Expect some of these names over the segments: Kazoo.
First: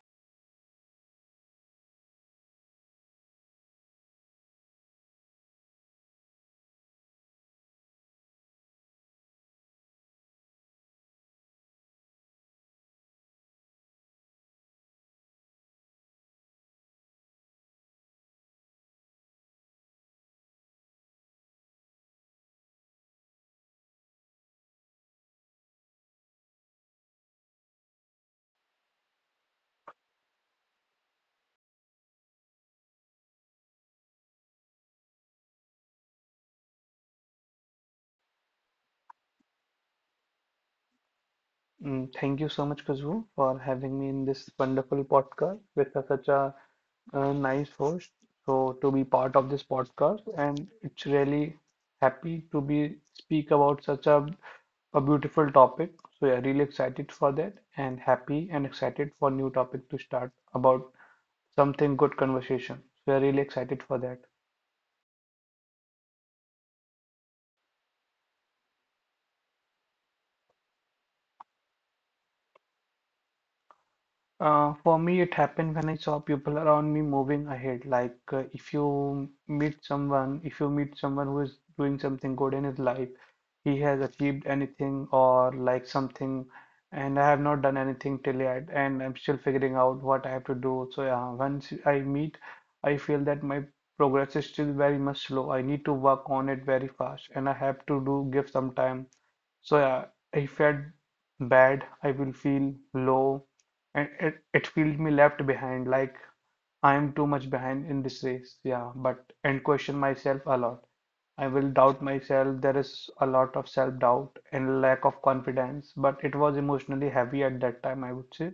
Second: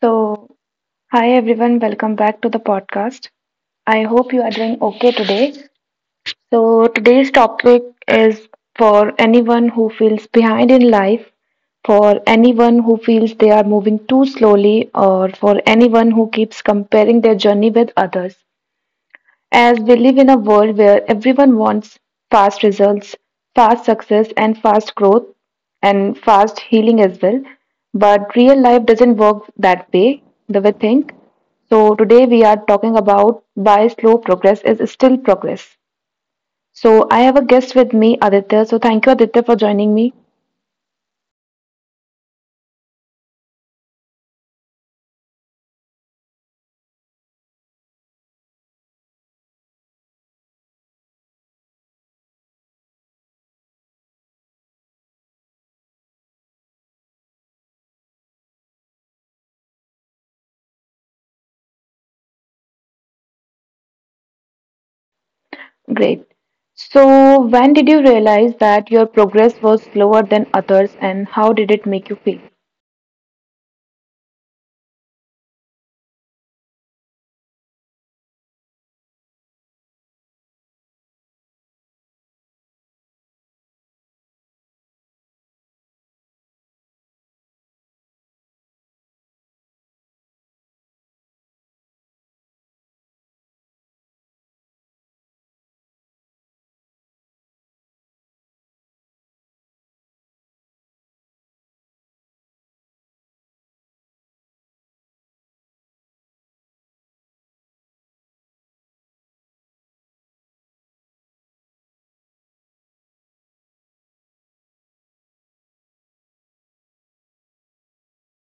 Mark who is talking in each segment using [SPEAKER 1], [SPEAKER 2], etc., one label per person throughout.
[SPEAKER 1] So, hi everyone, welcome back to the podcast. I hope you are doing okay today. So, today's topic is for anyone who feels behind in life, for anyone who feels they are moving too slowly, or for anyone who keeps comparing their journey with others. As we live in a world where everyone wants fast results, fast success, and fast growth, and fast healing as well. But real life doesn't work that way, the way we think. So, today we are talking about why slow progress is still progress. So, I have a guest with me, Aditya. So, thank you, Aditya, for joining me.
[SPEAKER 2] Mm, thank you so much, Kazoo, for having me in this wonderful podcast with such a, nice host. So to be part of this podcast, and it's really happy to be speak about such a beautiful topic. So yeah, really excited for that, and happy and excited for new topic to start about something good conversation. So yeah, really excited for that.
[SPEAKER 1] Great. So, when did you realize that your progress was slower than others, and how did it make you feel?
[SPEAKER 2] For me, it happened when I saw people around me moving ahead. Like if you meet someone, if you meet someone who is doing something good in his life, he has achieved anything or like something, and I have not done anything till yet, and I'm still figuring out what I have to do. So yeah, once I meet, I feel that my progress is still very much slow. I need to work on it very fast, and I have to do give some time so yeah, I felt bad. I will feel low, and it feel me left behind. Like I'm too much behind in this race, yeah, but and question myself a lot. I will doubt myself. There is a lot of self-doubt and lack of confidence, but it was emotionally heavy at that time, I would say.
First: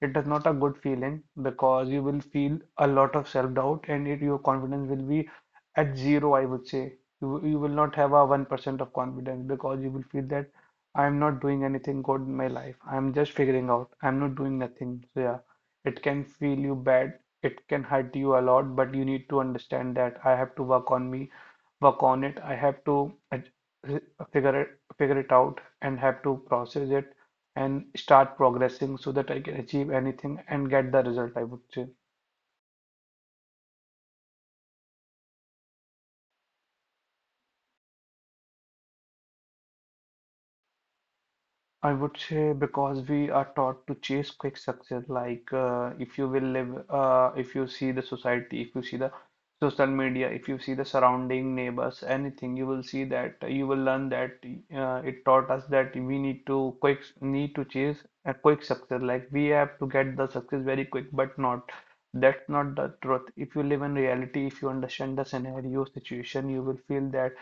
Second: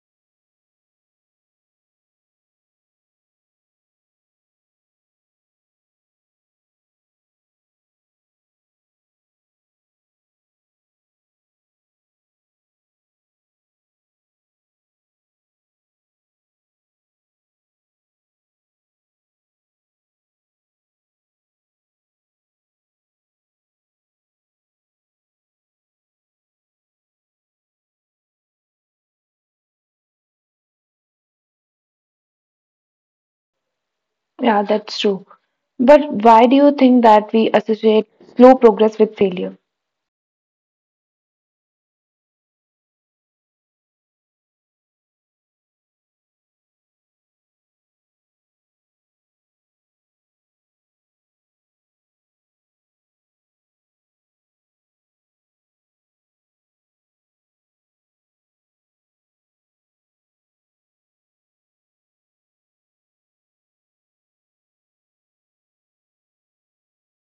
[SPEAKER 2] It is not a good feeling because you will feel a lot of self-doubt and it, your confidence will be at zero, I would say. You will not have a 1% of confidence because you will feel that I'm not doing anything good in my life. I'm just figuring out. I'm not doing nothing. So yeah, it can feel you bad it can hurt you a lot but you need to understand that I have to work on me work on it I have to figure it out and have to process it and start progressing so that I can achieve anything and get the result I would say.
[SPEAKER 1] Yeah, that's true. But why do you think that we associate slow progress with failure?
[SPEAKER 2] I would say because we are taught to chase quick success, like if you will live, if you see the society, if you see the social media, if you see the surrounding neighbors, anything, you will see that you will learn that it taught us that we need to quick need to chase a quick success, like we have to get the success very quick, but not. That's not the truth. If you live in reality, if you understand the scenario, situation, you will feel that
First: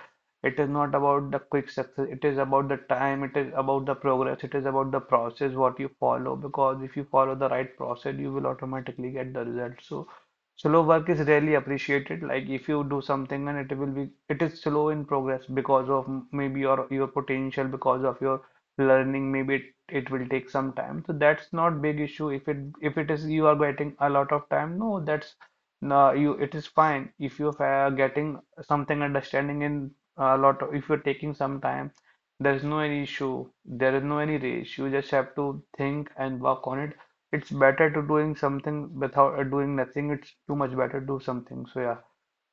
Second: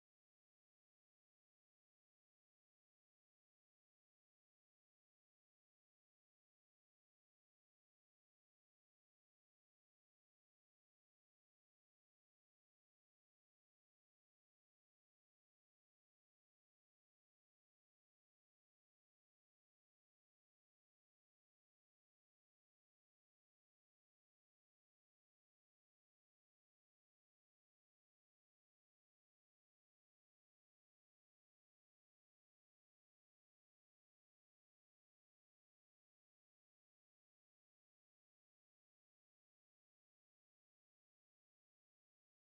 [SPEAKER 2] it is not about the quick success, it is about the time, it is about the progress, it is about the process what you follow because if you follow the right process, you will automatically get the result. So slow work is rarely appreciated. Like if you do something and it will be it is slow in progress because of maybe your potential, because of your learning, maybe it, it will take some time. So that's not big issue. If it is you are getting a lot of time, no, that's no, you it is fine if you are getting something understanding in a lot of, if you're taking some time, there's no any issue. There is no any race. You just have to think and work on it. It's better to doing something without doing nothing. It's too much better to do something. So yeah.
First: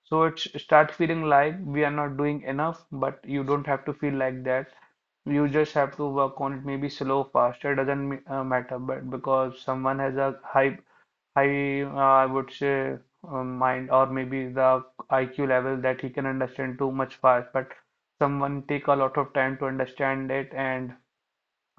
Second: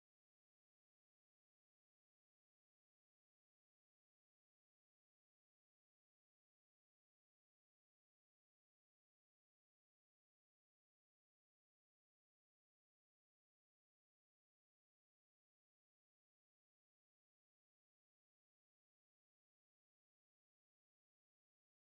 [SPEAKER 2] So it's start feeling like we are not doing enough, but you don't have to feel like that. You just have to work on it, maybe slow, faster, doesn't matter, but because someone has a high, I would say, mind or maybe the IQ level that he can understand too much fast. But someone take a lot of time to understand it, and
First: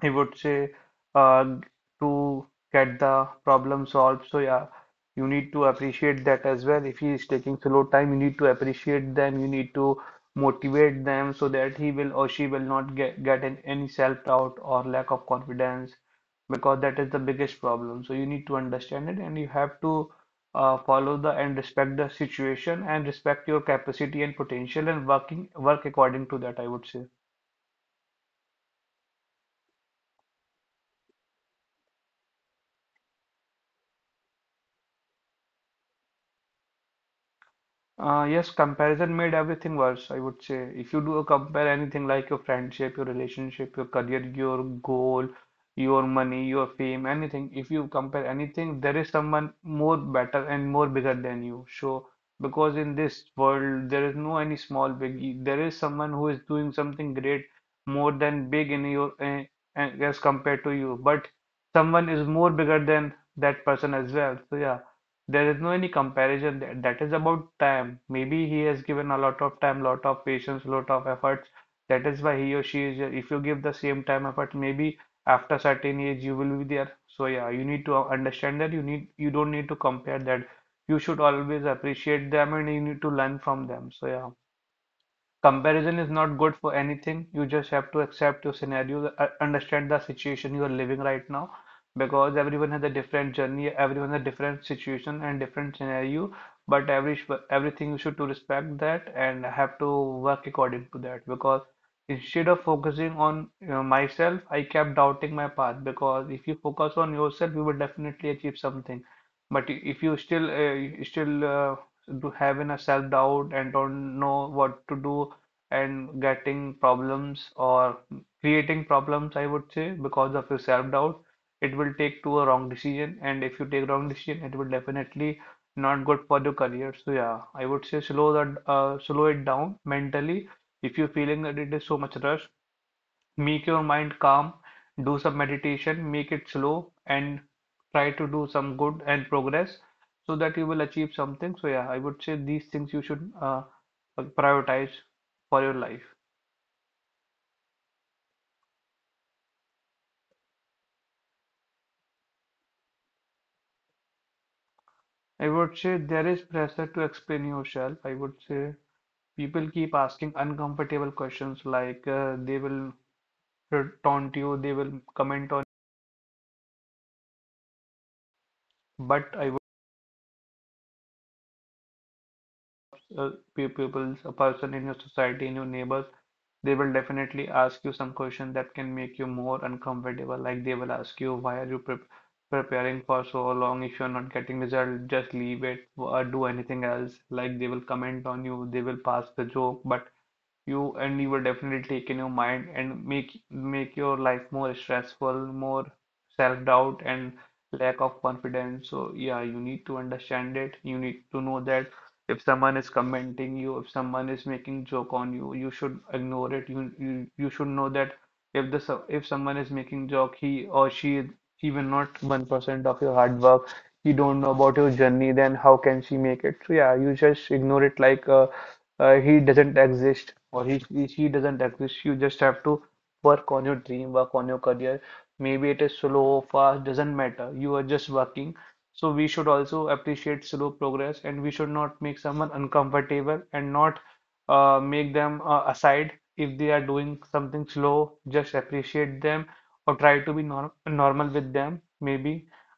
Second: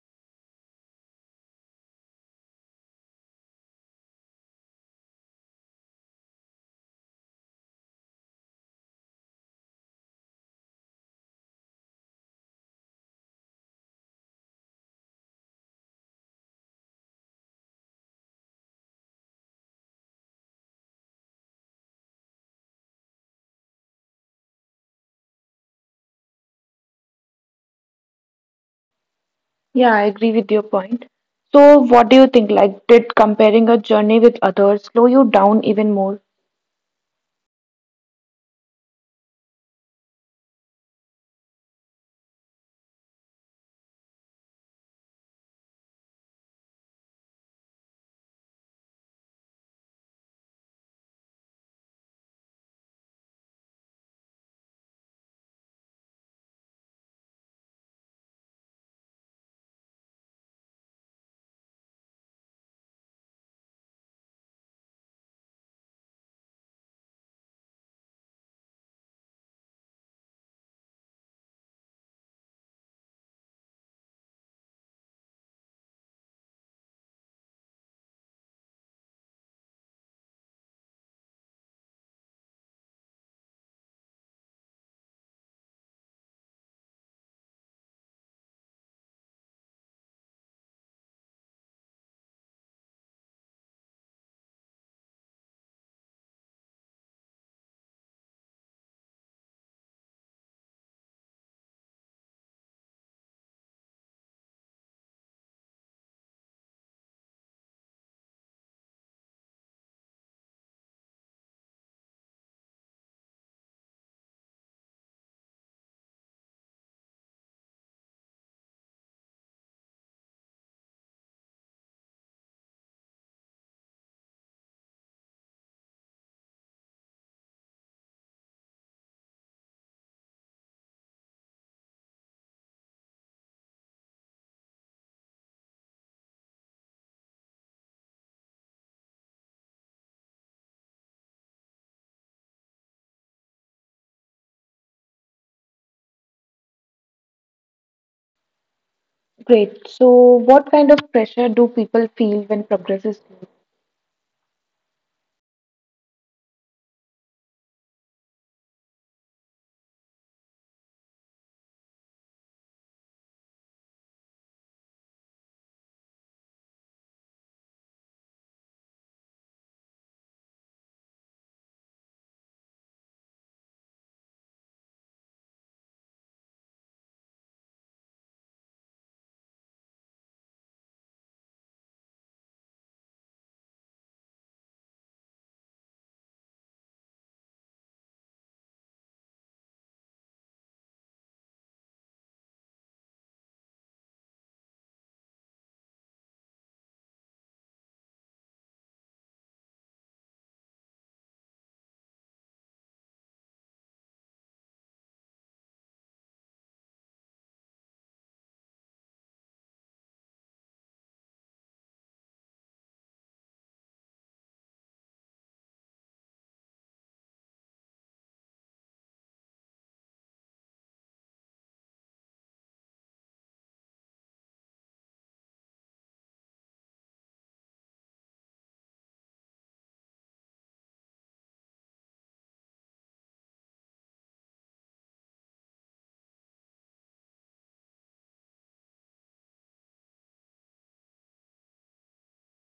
[SPEAKER 2] I would say uh, to get the problem solved. So yeah, you need to appreciate that as well. If he is taking slow time, you need to appreciate them. You need to motivate them so that he will or she will not get in any self-doubt or lack of confidence because that is the biggest problem. So you need to understand it and you have to follow the and respect the situation and respect your capacity and potential and working work according to that, I would say.
[SPEAKER 1] Yeah, I agree with your point. So, what do you think? Like, did comparing a journey with others slow you down even more?
[SPEAKER 2] Yes, comparison made everything worse, I would say. If you do compare anything like your friendship, your relationship, your career, your goal, your money, your fame, anything, if you compare anything, there is someone more better and more bigger than you. So, because in this world, there is no any small big, there is someone who is doing something great more than big in your, as compared to you. But someone is more bigger than that person as well. So, yeah. There is no any comparison there. That is about time. Maybe he has given a lot of time, lot of patience, lot of efforts. That is why he or she is here. If you give the same time effort, maybe after certain age you will be there. So yeah, you need to understand that you need you don't need to compare that. You should always appreciate them and you need to learn from them. So yeah. Comparison is not good for anything. You just have to accept your scenario, understand the situation you are living right now, because everyone has a different journey, everyone has a different situation and different scenario. But every everything you should to respect that and have to work according to that. Because instead of focusing on you know, myself, I kept doubting my path. Because if you focus on yourself, you will definitely achieve something. But if you still do having a self doubt and don't know what to do and getting problems or creating problems, I would say, because of your self-doubt, it will take to a wrong decision. And if you take wrong decision, it will definitely not good for your career. So yeah, I would say slow it down mentally. If you're feeling that it is so much rush, make your mind calm, do some meditation, make it slow, and try to do some good and progress so that you will achieve something. So yeah, I would say these things you should prioritize for your life.
[SPEAKER 1] Great. So, what kind of pressure do people feel when progress is slow?
[SPEAKER 2] I would say there is pressure to explain yourself. I would say people keep asking uncomfortable questions like they will taunt you, they will comment on. But I would people, a person in your society, in your neighbors, they will definitely ask you some question that can make you more uncomfortable. Like they will ask you, why are you preparing for so long? If you're not getting result, just leave it or do anything else. Like they will comment on you, they will pass the joke, but you and you will definitely take in your mind and make your life more stressful, more self-doubt and lack of confidence. So yeah, you need to understand it. You need to know that if someone is commenting you, if someone is making joke on you, you should ignore it. You should know that if if someone is making joke, he or she is even not 1% of your hard work. You don't know about your journey, then how can she make it? So yeah, you just ignore it like he doesn't exist or she doesn't exist. You just have to work on your dream, work on your career. Maybe it is slow, fast, doesn't matter. You are just working. So we should also appreciate slow progress, and we should not make someone uncomfortable and not make them aside if they are doing something slow. Just appreciate them or try to be normal with them. Maybe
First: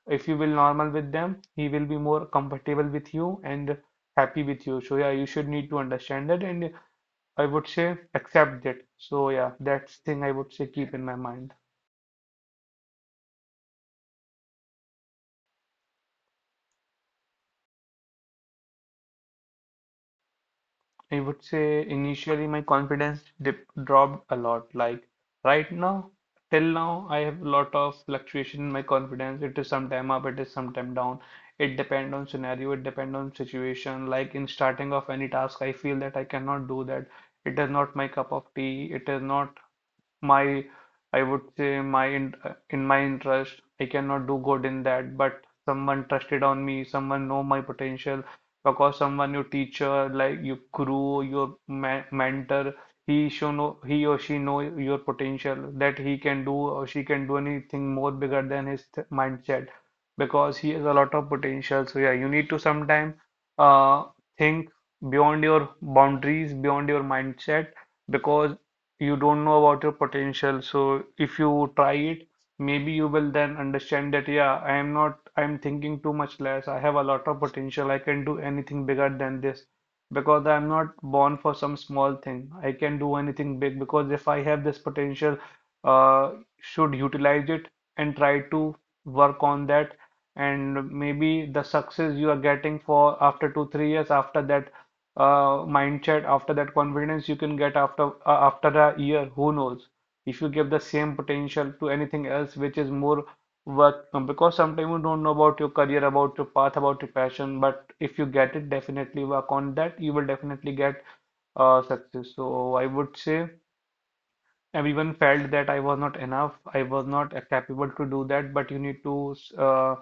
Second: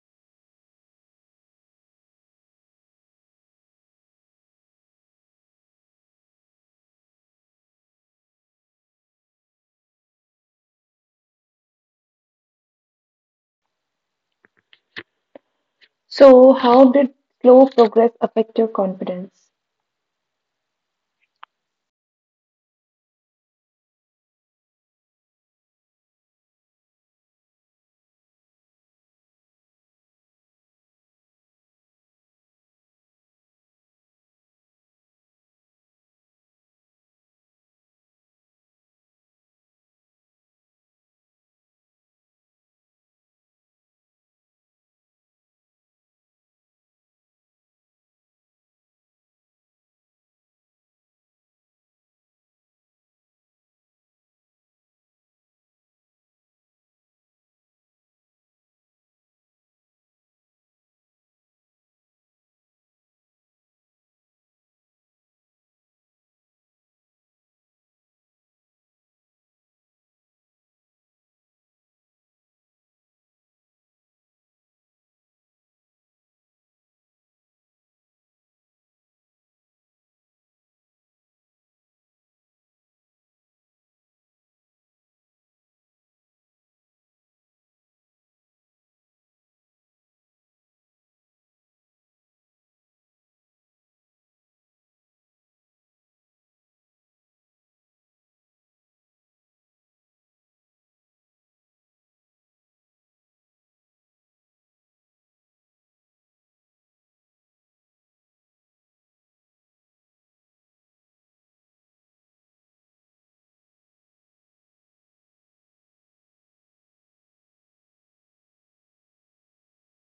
[SPEAKER 2] if you will normal with them, he will be more comfortable with you and happy with you. So yeah, you should need to understand that and I would say accept that. So yeah, that's thing I would say keep in my mind.
[SPEAKER 1] So, how did slow progress affect your confidence?
[SPEAKER 2] I would say initially my confidence dip dropped a lot. Like right now, till now, I have a lot of fluctuation in my confidence. It is sometime up, it is sometime down. It depend on scenario, it depend on situation. Like in starting of any task, I feel that I cannot do that. It is not my cup of tea. It is not my I would say, in my interest, I cannot do good in that, but someone trusted on me, someone know my potential. Because someone, your teacher, like your guru, your ma mentor, he or she know your potential, that he can do or she can do anything more bigger than his th mindset because he has a lot of potential. So yeah, you need to sometime uh think beyond your boundaries, beyond your mindset, because you don't know about your potential. So if you try it, maybe you will then understand that, yeah, I am not I'm thinking too much less, I have a lot of potential, I can do anything bigger than this. Because I'm not born for some small thing, I can do anything big, because if I have this potential, uh should utilize it and try to work on that. And maybe the success you are getting for after 2 3 years, after that mindset, after that confidence, you can get after after a year, who knows? If you give the same potential to anything else which is more work, because sometimes you don't know about your career, about your path, about your passion, but if you get it, definitely work on that, you will definitely get success. So I would say everyone felt that I was not enough, I was not capable to do that, but you need to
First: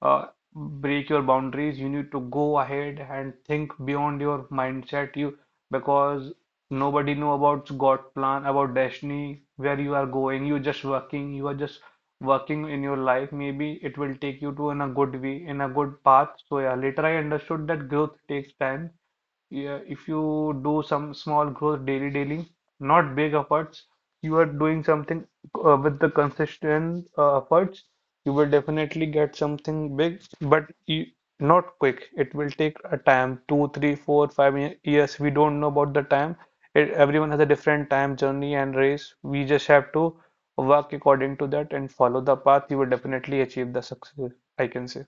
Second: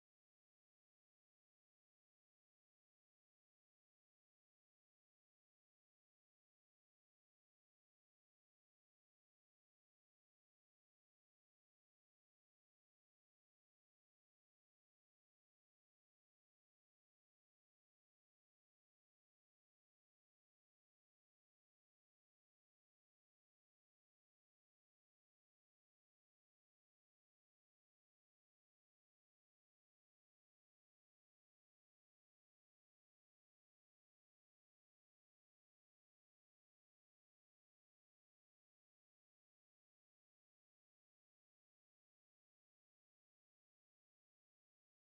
[SPEAKER 2] uh, break your boundaries, you need to go ahead and think beyond your mindset, you, because nobody know about God plan, about destiny, where you are going. You just working, you are just working in your life, maybe it will take you to in a good way, in a good path. So yeah, later I understood that growth takes time. Yeah, if you do some small growth daily, daily, not big efforts, you are doing something with the consistent efforts, you will definitely get something big, but you, not quick. It will take a time, two, three, four, years. We don't know about the time. It, everyone has a different time journey and race. We just have to work according to that and follow the path. You will definitely achieve the success, I can say.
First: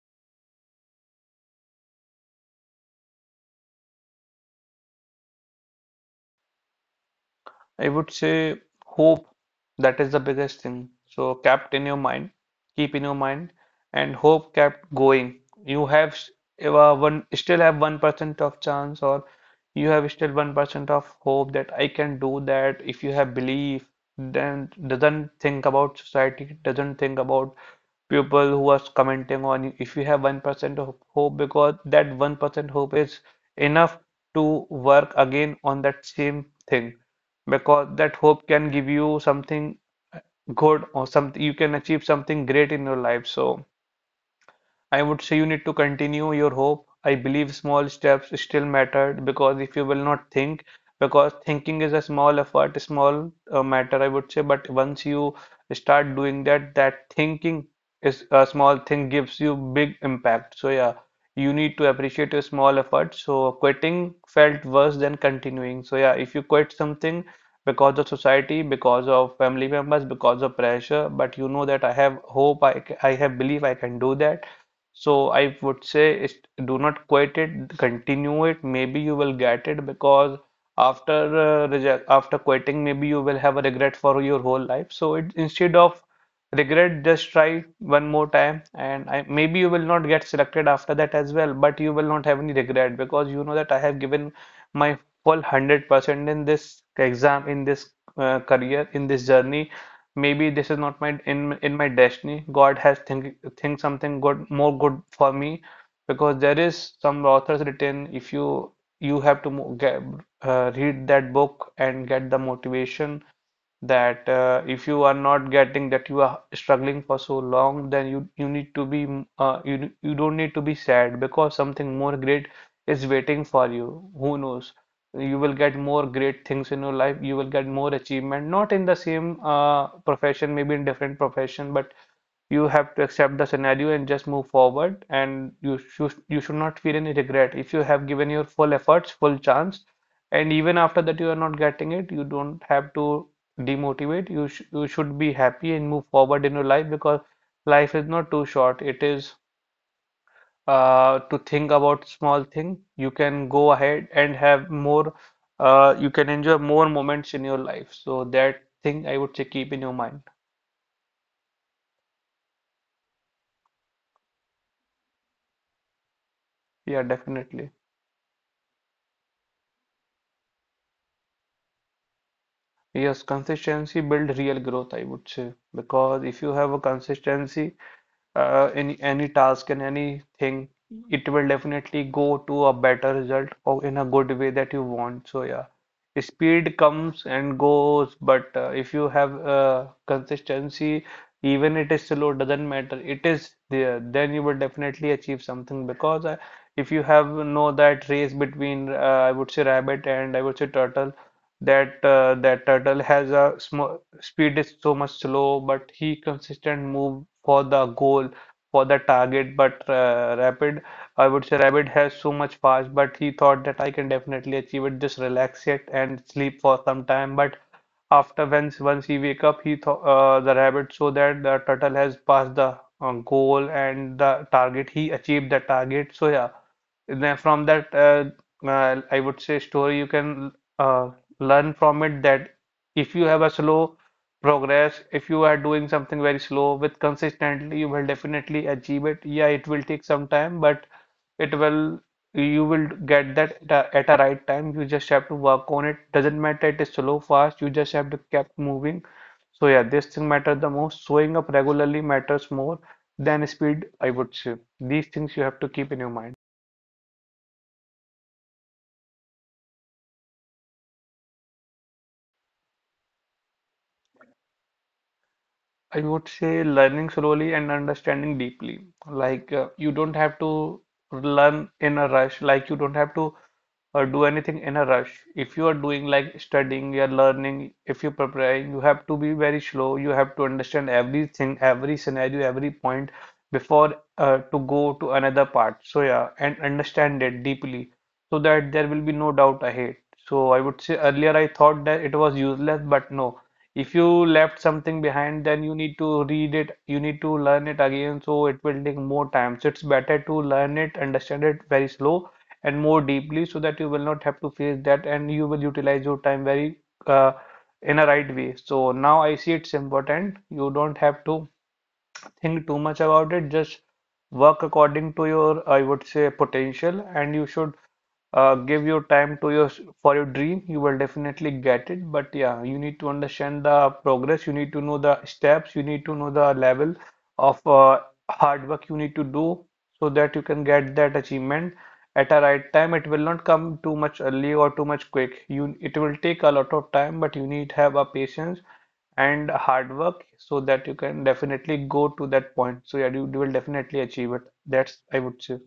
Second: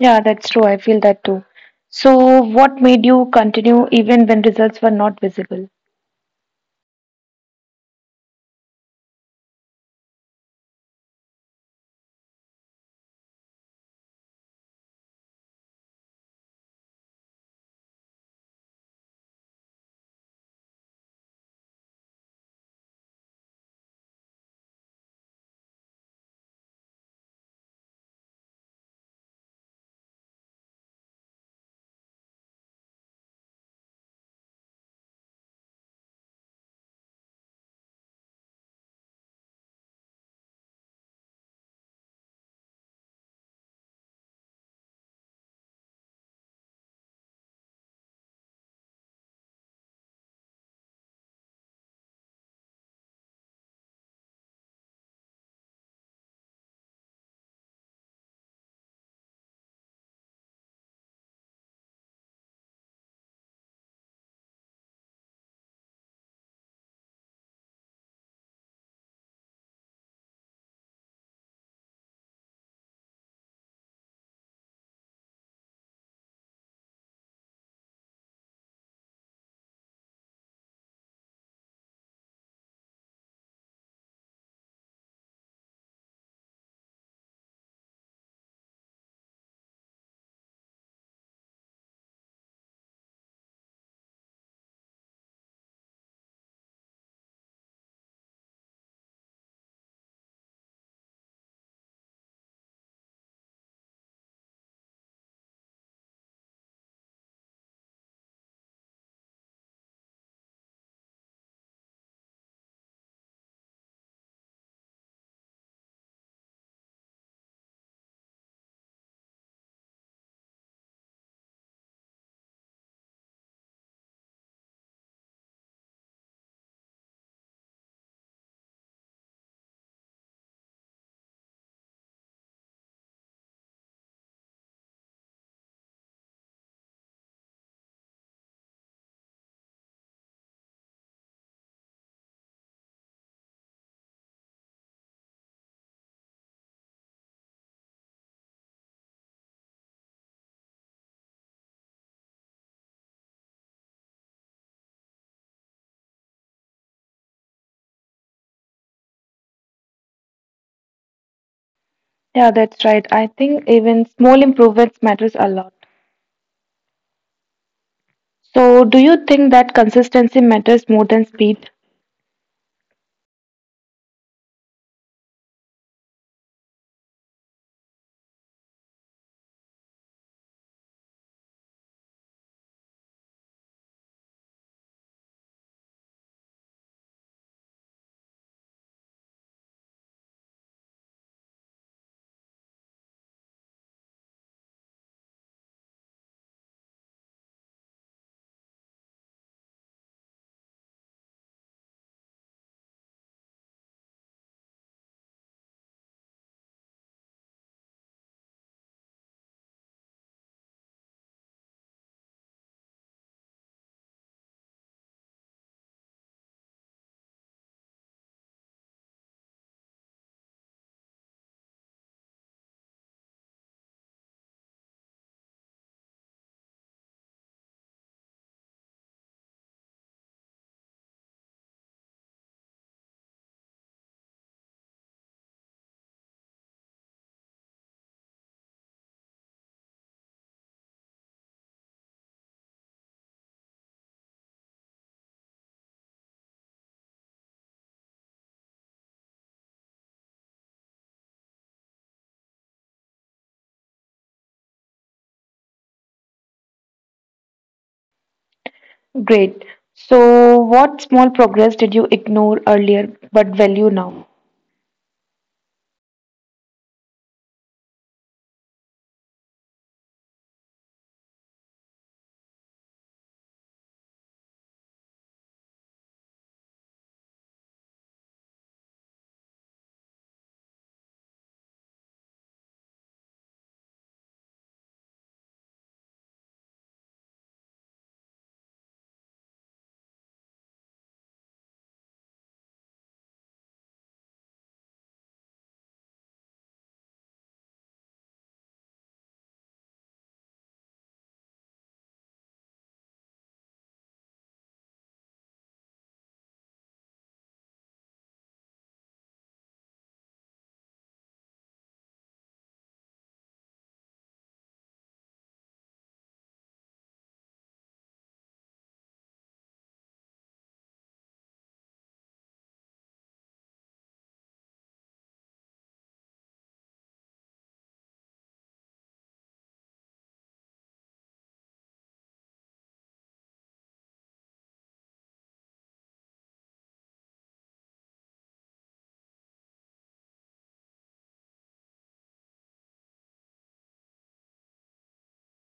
[SPEAKER 1] Yeah, that's true. I feel that too. So, what made you continue even when results were not visible?
[SPEAKER 2] I would say hope. That is the biggest thing. So kept in your mind, keep in your mind, and hope kept going. You have s- One still have 1% of chance, or you have still 1% of hope that I can do that. If you have belief, then doesn't think about society, doesn't think about people who are commenting on you. If you have 1% of hope, because that 1% hope is enough to work again on that same thing, because that hope can give you something good, or something, you can achieve something great in your life. So I would say you need to continue your hope. I believe small steps still matter, because if you will not think, because thinking is a small effort, a small matter, I would say. But once you start doing that, that thinking is a small thing, gives you big impact. So yeah, you need to appreciate your small efforts. So quitting felt worse than continuing. So yeah, if you quit something because of society, because of family members, because of pressure, but you know that I have hope, I have belief I can do that, so I would say is, do not quit it, continue it. Maybe you will get it, because after reject, after quitting, maybe you will have a regret for your whole life. So it, instead of regret, just try one more time, and I, maybe you will not get selected after that as well. But you will not have any regret because you know that I have given my full 100% in this exam, in this career, in this journey. Maybe this is not my in my destiny. God has think something good, more good for me, because there is some authors written. If you, you have to get, read that book and get the motivation, that if you are not getting that, you are struggling for so long, then you need to be you, you don't need to be sad, because something more great is waiting for you. Who knows, you will get more great things in your life, you will get more achievement, not in the same profession, maybe in different profession. But you have to accept the scenario and just move forward, and you should not feel any regret if you have given your full efforts, full chance. And even after that you are not getting it, you don't have to demotivate you, sh you should be happy and move forward in your life, because life is not too short. It is to think about small thing, you can go ahead and have more, you can enjoy more moments in your life. So that thing, I would say, keep in your mind.
[SPEAKER 1] Yeah, that's right. I think even small improvements matters a lot.
[SPEAKER 2] Yeah, definitely.
[SPEAKER 1] So, do you think that consistency matters more than speed?
[SPEAKER 2] Yes, consistency build real growth, I would say. Because if you have a consistency, in any task and anything, it will definitely go to a better result or in a good way that you want. So yeah, speed comes and goes, but if you have consistency, even it is slow, doesn't matter. It is there, then you will definitely achieve something, because if you have know that race between I would say rabbit and I would say turtle, that that turtle has a small speed, is so much slow, but he consistent move for the goal, for the target. But Rapid, I would say Rapid has so much fast, but he thought that I can definitely achieve it, just relax it and sleep for some time. But after, once he wake up, he thought, the Rabbit, so that the turtle has passed the goal and the target. He achieved the target. So yeah, then from that I would say story, you can uh, learn from it, that if you have a slow progress. If you are doing something very slow with consistently, you will definitely achieve it. Yeah, it will take some time, but it will, you will get that at a right time. You just have to work on it. Doesn't matter it is slow, fast, you just have to keep moving. So yeah, this thing matters the most. Showing up regularly matters more than speed, I would say. These things you have to keep in your mind.
[SPEAKER 1] Great. So, what small progress did you ignore earlier but value now?
[SPEAKER 2] I would say learning slowly and understanding deeply. Like you don't have to learn in a rush. Like you don't have to do anything in a rush. If you are doing like studying, you're learning, if you're preparing, you have to be very slow. You have to understand everything, every scenario, every point, before to go to another part. So yeah, and understand it deeply so that there will be no doubt ahead. So I would say earlier I thought that it was useless, but no. If you left something behind, then you need to read it, you need to learn it again, so it will take more time. So it's better to learn it, understand it very slow and more deeply, so that you will not have to face that and you will utilize your time very uh, in a right way. So now I see it's important. You don't have to think too much about it, just work according to your, I would say, potential. And you should give your time to your, for your dream, you will definitely get it. But yeah, you need to understand the progress, you need to know the steps, you need to know the level of hard work you need to do so that you can get that achievement at a right time. It will not come too much early or too much quick. You, it will take a lot of time, but you need have a patience and hard work so that you can definitely go to that point. So yeah, you will definitely achieve it, that's, I would say.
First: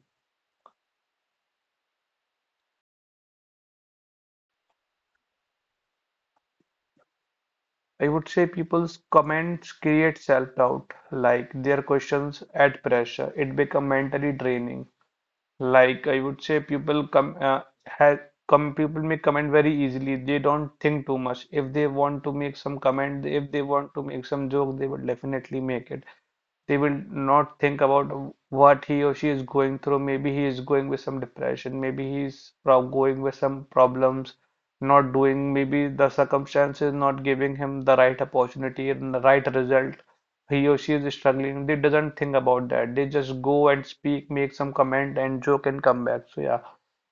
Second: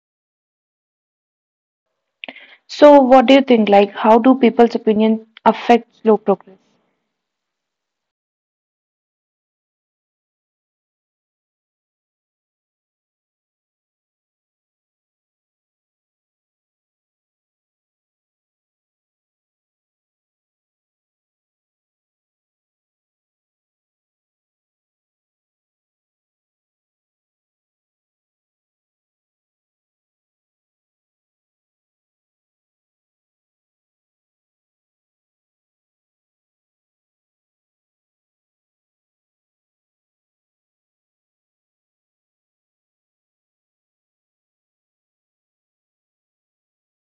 [SPEAKER 1] So, what do you think? Like, how do people's opinion affect slow progress?
[SPEAKER 2] I would say people's comments create self-doubt, like their questions add pressure. It become mentally draining. Like I would say, people come, people make comment very easily. They don't think too much. If they want to make some comment, if they want to make some joke, they will definitely make it. They will not think about what he or she is going through. Maybe he is going with some depression. Maybe he is prob going with some problems, not doing. Maybe the circumstances not giving him the right opportunity and the right result, he or she is struggling, they doesn't think about that. They just go and speak, make some comment, and joke and come back. So yeah,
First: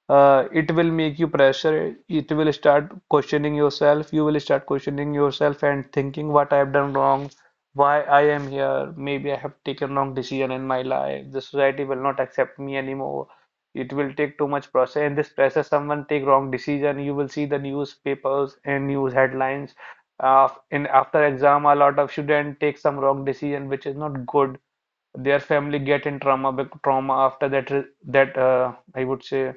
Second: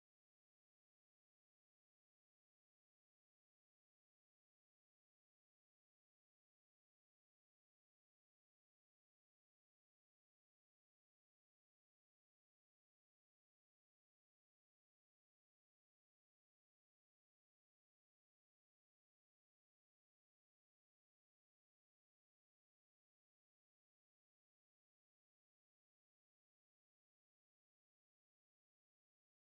[SPEAKER 2] it will make you pressure. It will start questioning yourself. You will start questioning yourself and thinking what I have done wrong, why I am here. Maybe I have taken wrong decision in my life. The society will not accept me anymore. It will take too much process. And this process, someone take wrong decision. You will see the newspapers and news headlines in after exam a lot of student take some wrong decision which is not good. Their family get in trauma trauma after that I would say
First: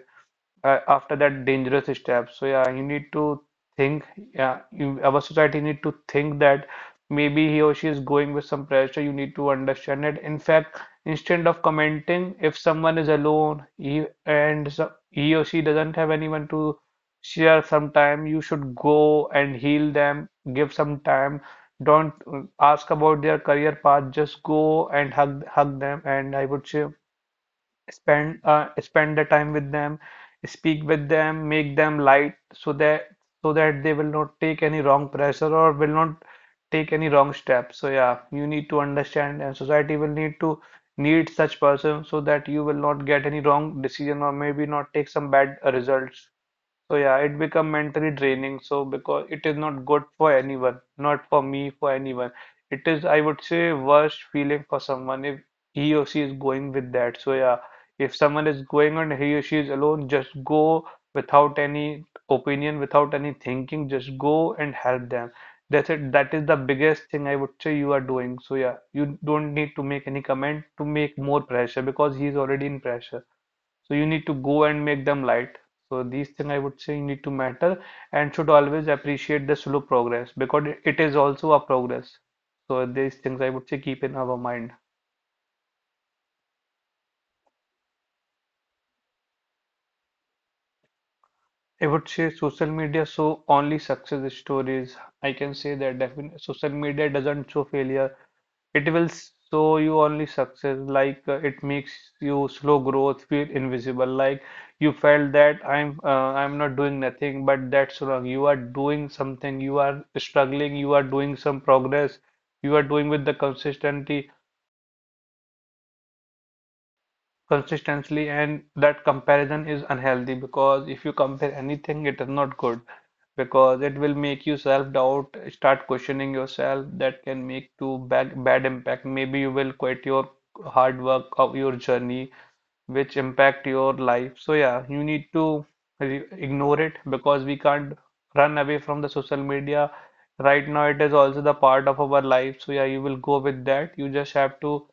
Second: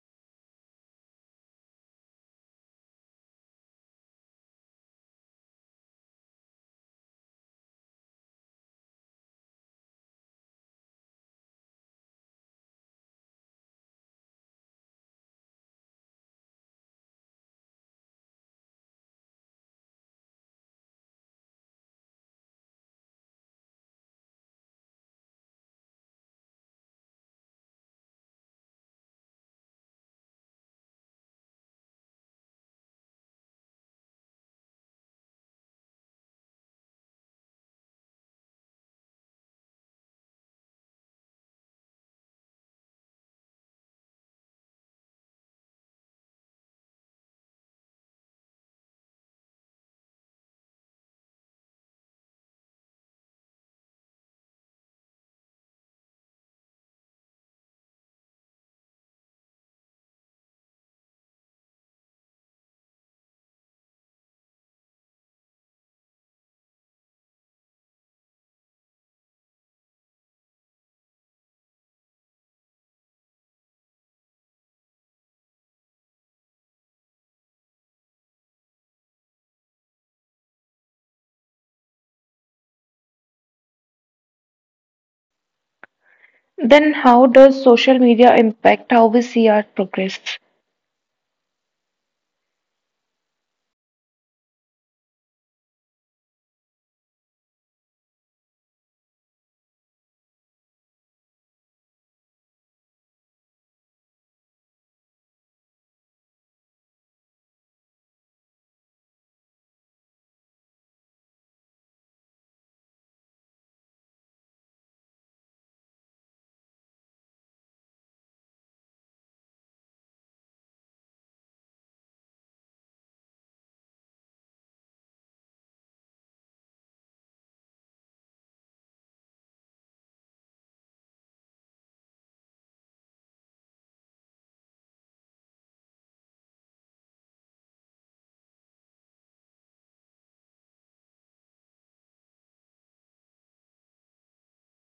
[SPEAKER 2] after that dangerous step. So yeah, you need to think. Yeah, you, our society need to think that maybe he or she is going with some pressure. You need to understand it. In fact, instead of commenting, if someone is alone, he or she doesn't have anyone to share some time, you should go and heal them. Give some time. Don't ask about their career path. Just go and hug them. And I would say spend the time with them, speak with them, make them light so that so that they will not take any wrong pressure or will not take any wrong step. So yeah, you need to understand, and society will need to need such person so that you will not get any wrong decision or maybe not take some bad results. So yeah, it become mentally draining. So because it is not good for anyone, not for me, for anyone. It is, I would say, worst feeling for someone if he or she is going with that. So yeah, if someone is going and he or she is alone, just go without any opinion, without any thinking. Just go and help them. That's it. That is the biggest thing I would say you are doing. So yeah, you don't need to make any comment to make more pressure because he is already in pressure. So you need to go and make them light. So these things I would say need to matter, and should always appreciate the slow progress because it is also a progress. So these things I would say keep in our mind.
[SPEAKER 1] Then, how does social media impact how we see our progress?
[SPEAKER 2] I would say social media show only success stories. I can say that definitely social media doesn't show failure. It will show you only success, like it makes you slow growth, feel invisible, like you felt that I'm not doing nothing, but that's wrong. You are doing something, you are struggling, you are doing some progress, you are doing with the consistency, consistently. And that comparison is unhealthy because if you compare anything it is not good, because it will make you self-doubt, start questioning yourself, that can make to bad impact. Maybe you will quit your hard work of your journey which impact your life. So yeah, you need to ignore it because we can't run away from the social media. Right now it is also the part of our life, so yeah, you will go with that. You just have to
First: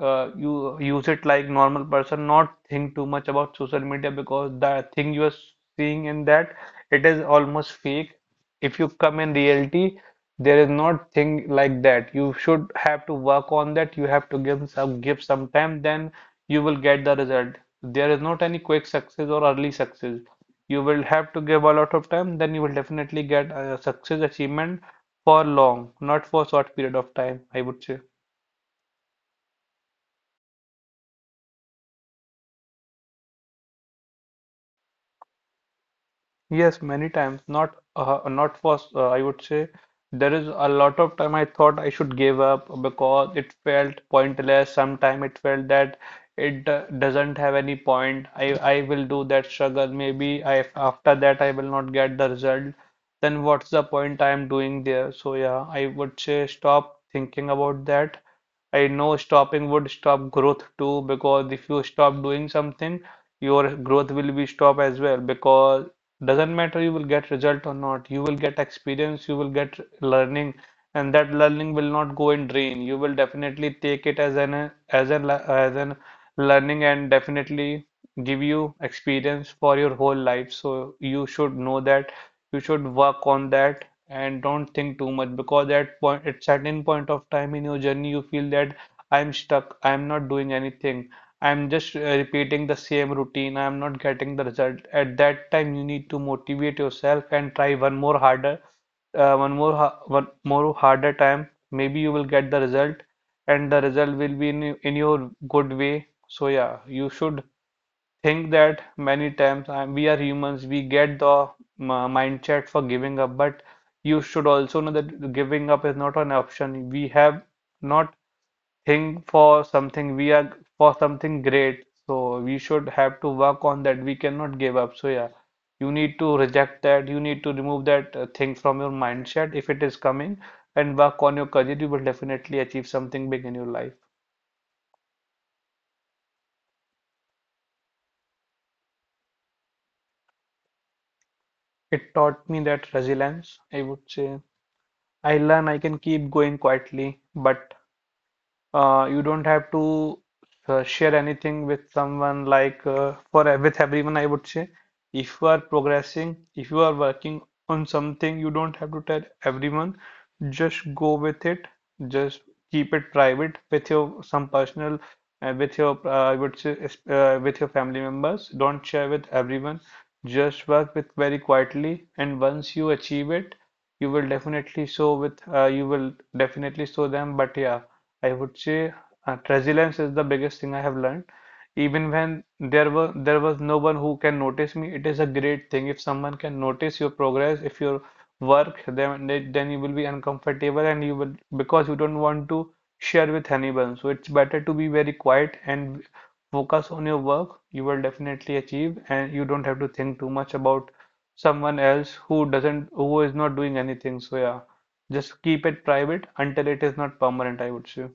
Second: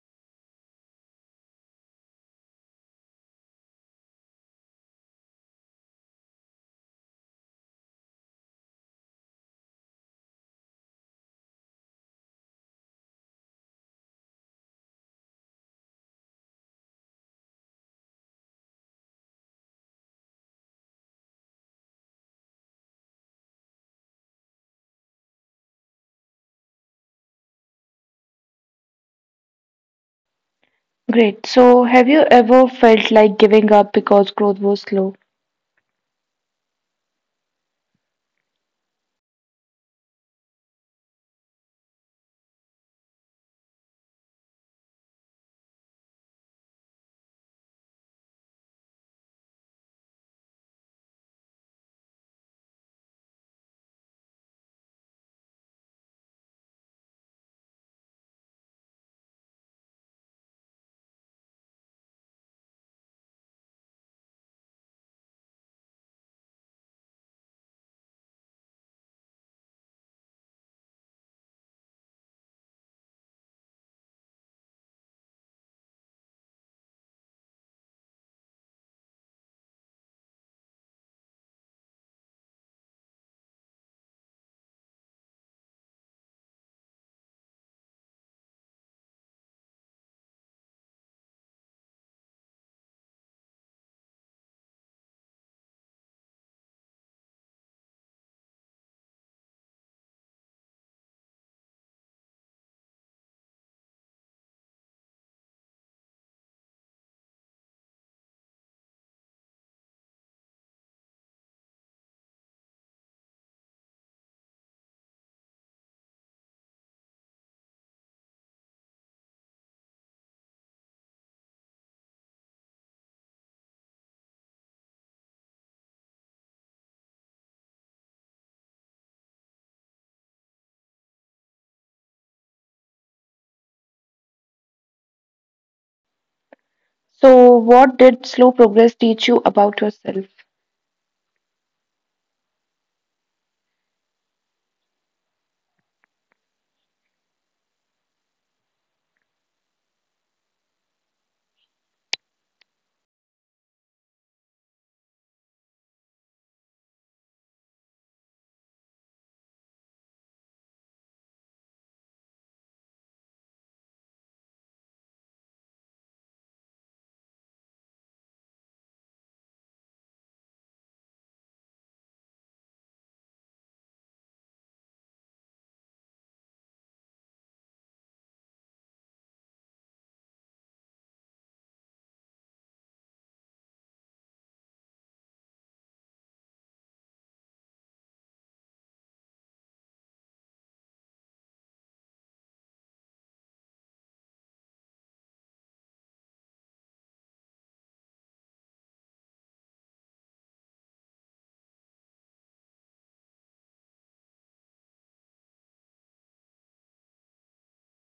[SPEAKER 2] you use it like normal person, not think too much about social media because the thing you are seeing in that, it is almost fake. If you come in reality, there is not thing like that. You should have to work on that. You have to give some time, then you will get the result. There is not any quick success or early success. You will have to give a lot of time, then you will definitely get a success achievement for long, not for short period of time, I would say.
[SPEAKER 1] Great. So, have you ever felt like giving up because growth was slow?
[SPEAKER 2] Yes, many times. Not not for I would say there is a lot of time I thought I should give up because it felt pointless. Sometime it felt that it doesn't have any point. I will do that struggle. Maybe I after that I will not get the result. Then what's the point I am doing there? So yeah, I would say stop thinking about that. I know stopping would stop growth too because if you stop doing something, your growth will be stopped as well, because doesn't matter you will get result or not. You will get experience, you will get learning, and that learning will not go in drain. You will definitely take it as an as an as an learning, and definitely give you experience for your whole life. So you should know that you should work on that and don't think too much because at certain point of time in your journey you feel that I'm stuck, I'm not doing anything. I'm just repeating the same routine. I'm not getting the result. At that time, you need to motivate yourself and try one more harder, one more harder time. Maybe you will get the result, and the result will be in your good way. So yeah, you should think that many times. We are humans. We get the mindset for giving up, but you should also know that giving up is not an option. We have not think for something, we are for something great, so we should have to work on that, we cannot give up. So yeah, you need to reject that, you need to remove that thing from your mindset if it is coming, and work on your career. You will definitely achieve something big in your life.
[SPEAKER 1] So, what did slow progress teach you about yourself?
[SPEAKER 2] It taught me that resilience, I would say. I learn I can keep going quietly, but you don't have to share anything with someone, like with everyone, I would say. If you are progressing, if you are working on something, you don't have to tell everyone. Just go with it. Just keep it private with your some personal, with your I would say with your family members. Don't share with everyone. Just work with very quietly, and once you achieve it, you will definitely show with you will definitely show them. But yeah. I would say resilience is the biggest thing I have learned. Even when there was no one who can notice me, it is a great thing. If someone can notice your progress, if your work, then then you will be uncomfortable, and you will, because you don't want to share with anyone. So it's better to be very quiet and focus on your work. You will definitely achieve, and you don't have to think too much about someone else who is not doing anything. So yeah, just keep it private until it is not permanent, I would say.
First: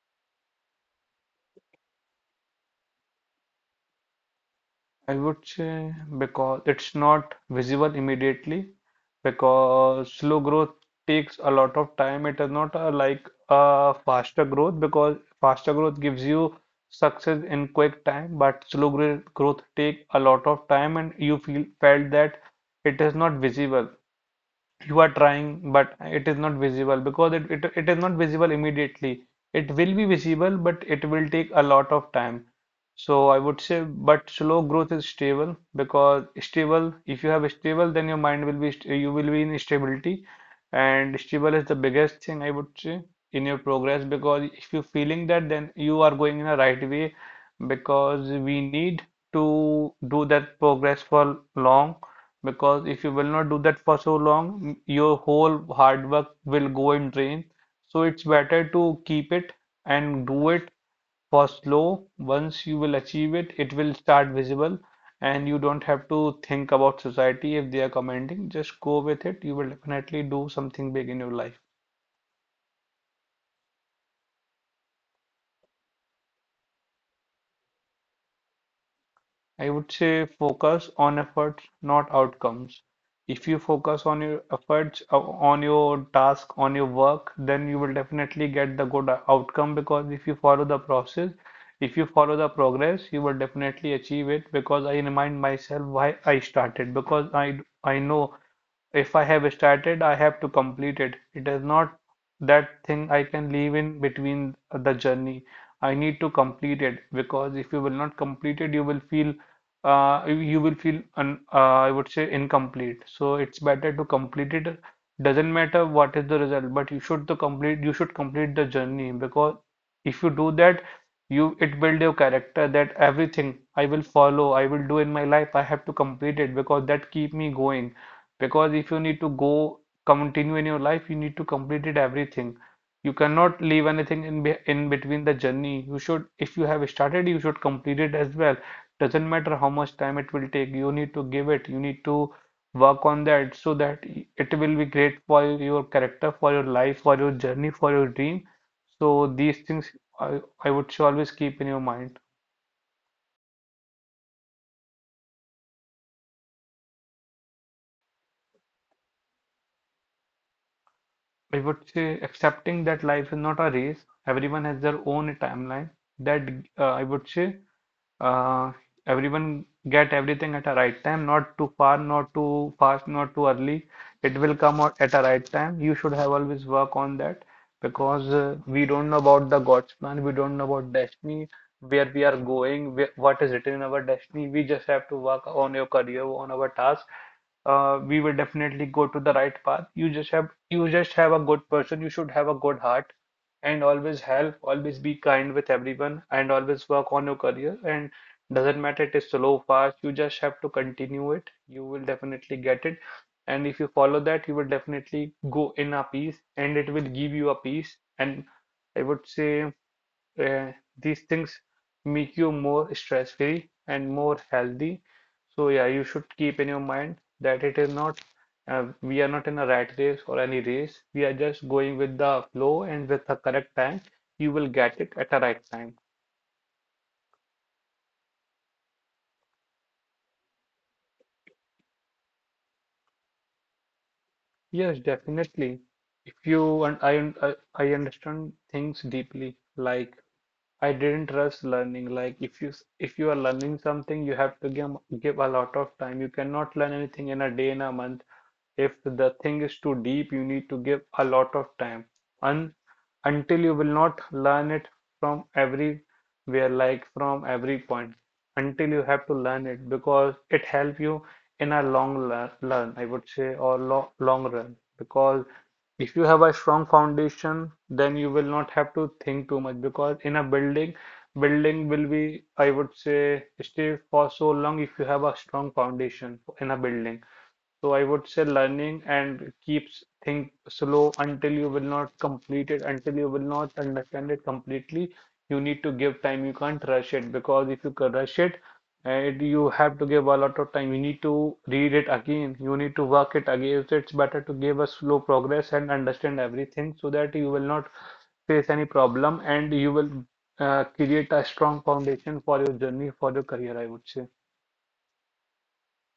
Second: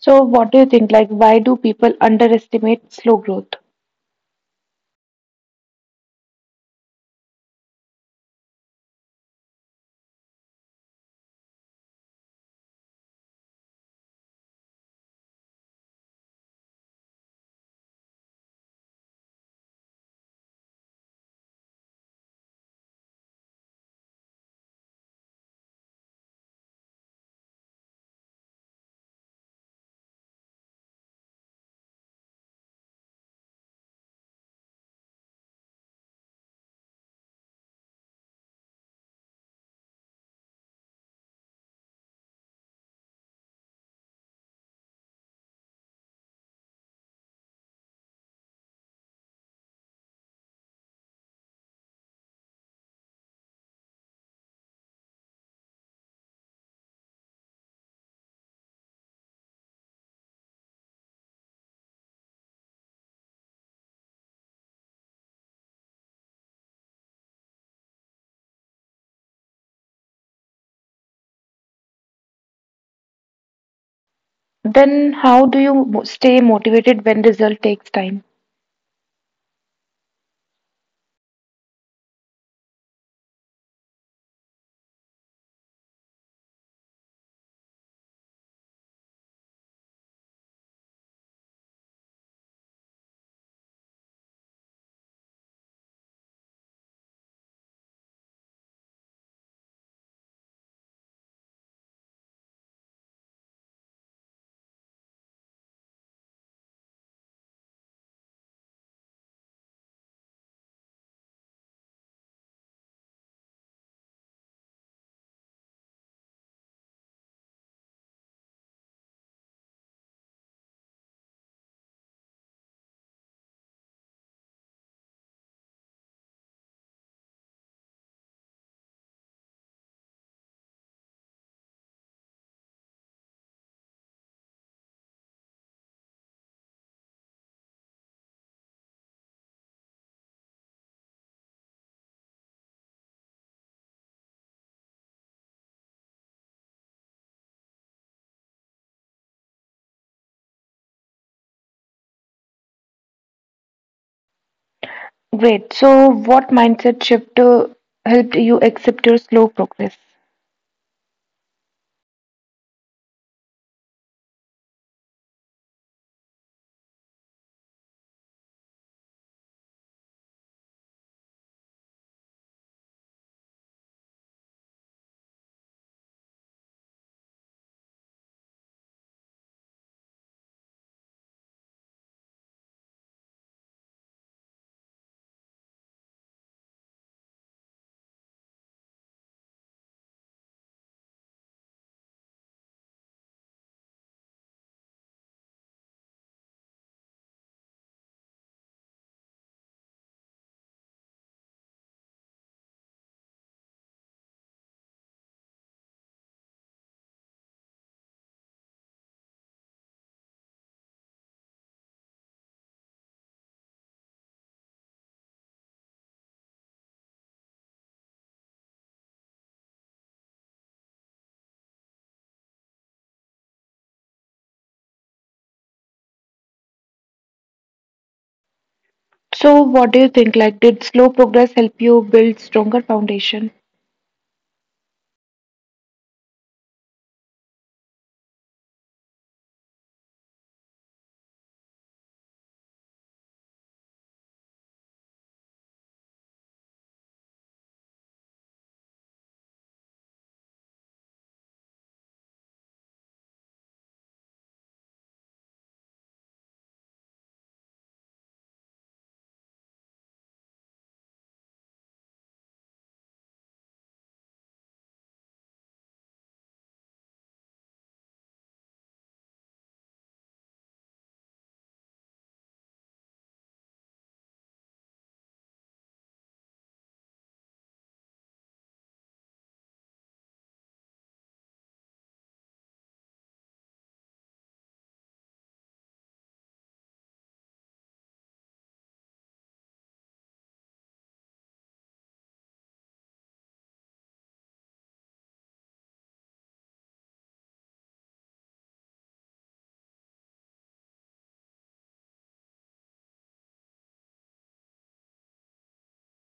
[SPEAKER 1] So, what do you think? Like, why do people underestimate slow growth?
[SPEAKER 2] I would say because it's not visible immediately, because slow growth takes a lot of time. It is not a, like a faster growth, because faster growth gives you success in quick time, but slow growth take a lot of time, and you feel felt that it is not visible, you are trying but it is not visible because it is not visible immediately. It will be visible, but it will take a lot of time. So I would say, but slow growth is stable because stable, if you have stable then your mind will be you will be in stability. And stable is the biggest thing I would say in your progress, because if you're feeling that then you are going in a right way, because we need to do that progress for long, because if you will not do that for so long, your whole hard work will go in drain. So it's better to keep it and do it for slow. Once you will achieve it, it will start visible, and you don't have to think about society if they are commenting. Just go with it. You will definitely do something big in your life.
[SPEAKER 1] Then how do you stay motivated when result takes time?
[SPEAKER 2] I would say focus on efforts, not outcomes. If you focus on your efforts, on your task, on your work, then you will definitely get the good outcome, because if you follow the process, if you follow the progress, you will definitely achieve it, because I remind myself why I started, because I know if I have started, I have to complete it. It is not that thing I can leave in between the journey. I need to complete it, because if you will not complete it, you will feel you will feel I would say incomplete. So it's better to complete it. Doesn't matter what is the result, but you should complete the journey, because if you do that, you it build your character, that everything I will follow, I will do in my life, I have to complete it, because that keep me going. Because if you need to go continue in your life, you need to complete it everything. You cannot leave anything in between the journey. You should, if you have started, you should complete it as well. Doesn't matter how much time it will take, you need to give it, you need to work on that so that it will be great for your character, for your life, for your journey, for your dream. So these things I would say always keep in your mind.
[SPEAKER 1] Great. So what mindset shift helped you accept your slow progress?
[SPEAKER 2] I would say accepting that life is not a race, everyone has their own timeline. That I would say uh, everyone get everything at a right time, not too far, not too fast, not too early. It will come out at a right time. You should have always work on that because we don't know about the God's plan, we don't know about destiny, where we are going, where, what is written in our destiny. We just have to work on your career, on our task, we will definitely go to the right path. You just have a good person. You should have a good heart, and always help. Always be kind with everyone, and always work on your career. And doesn't matter it is slow, fast. You just have to continue it. You will definitely get it. And if you follow that, you will definitely go in a peace, and it will give you a peace. And I would say uh, these things make you more stress-free and more healthy. So yeah, you should keep in your mind that it is not we are not in a rat race or any race. We are just going with the flow and with the correct time, you will get it at the right time.
[SPEAKER 1] So what do you think? Like, did slow progress help you build stronger foundation?
[SPEAKER 2] Yes, definitely. If you and I un- I understand things deeply, like I didn't trust learning. Like if you are learning something, you have to give a lot of time. You cannot learn anything in a day, in a month. If the thing is too deep, you need to give a lot of time. Un Until you will not learn it from everywhere, like from every point. Until you have to learn it because it help you in a learn, I would say, or lo long run. Because if you have a strong foundation, then you will not have to think too much because building will be, I would say, stay for so long if you have a strong foundation in a building. So I would say learning and keeps think slow until you will not complete it, until you will not understand it completely. You need to give time. You can't rush it because if you ca- rush it, and you have to give a lot of time. You need to read it again. You need to work it again. So it's better to give a slow progress and understand everything so that you will not face any problem and you will create a strong foundation for your journey, for your career, I would say.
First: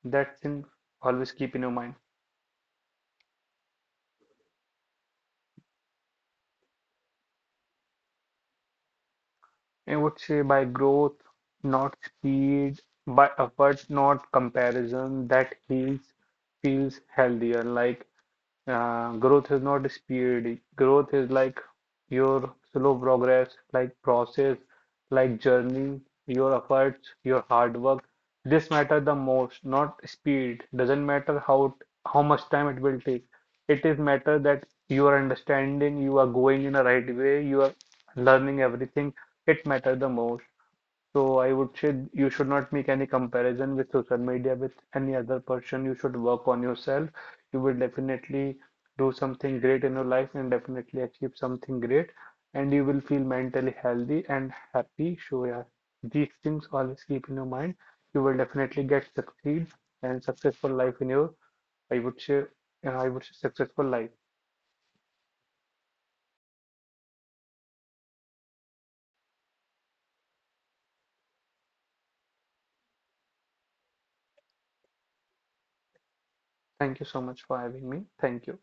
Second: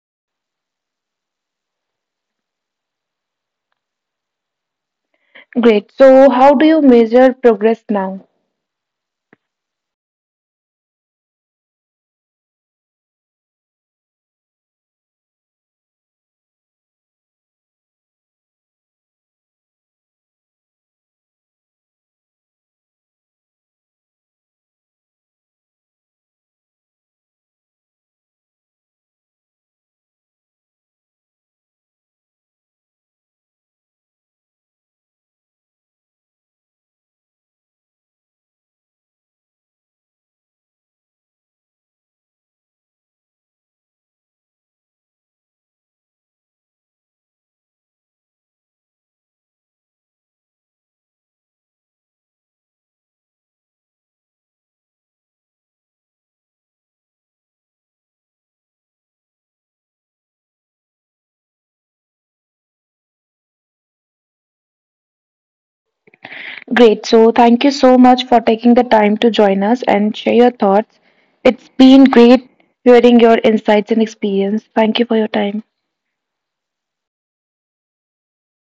[SPEAKER 2] That thing always keep in your mind.
[SPEAKER 1] Great. So how do you measure progress now?
[SPEAKER 2] I would say by growth, not speed, by effort, not comparison, that feels healthier. Like growth is not speed. Growth is like your slow progress, like process, like journey, your efforts, your hard work. This matter the most, not speed. Doesn't matter how much time it will take. It is matter that you are understanding, you are going in the right way, you are learning everything. It matter the most. So I would say you should not make any comparison with social media with any other person. You should work on yourself. You will definitely do something great in your life and definitely achieve something great. And you will feel mentally healthy and happy. So yeah, these things always keep in your mind. You will definitely get succeed and successful life in your, I would say, I would say successful life.
[SPEAKER 1] Great. So thank you so much for taking the time to join us and share your thoughts. It's been great hearing your insights and experience. Thank you for your time.
[SPEAKER 2] Thank you so much for having me. Thank you.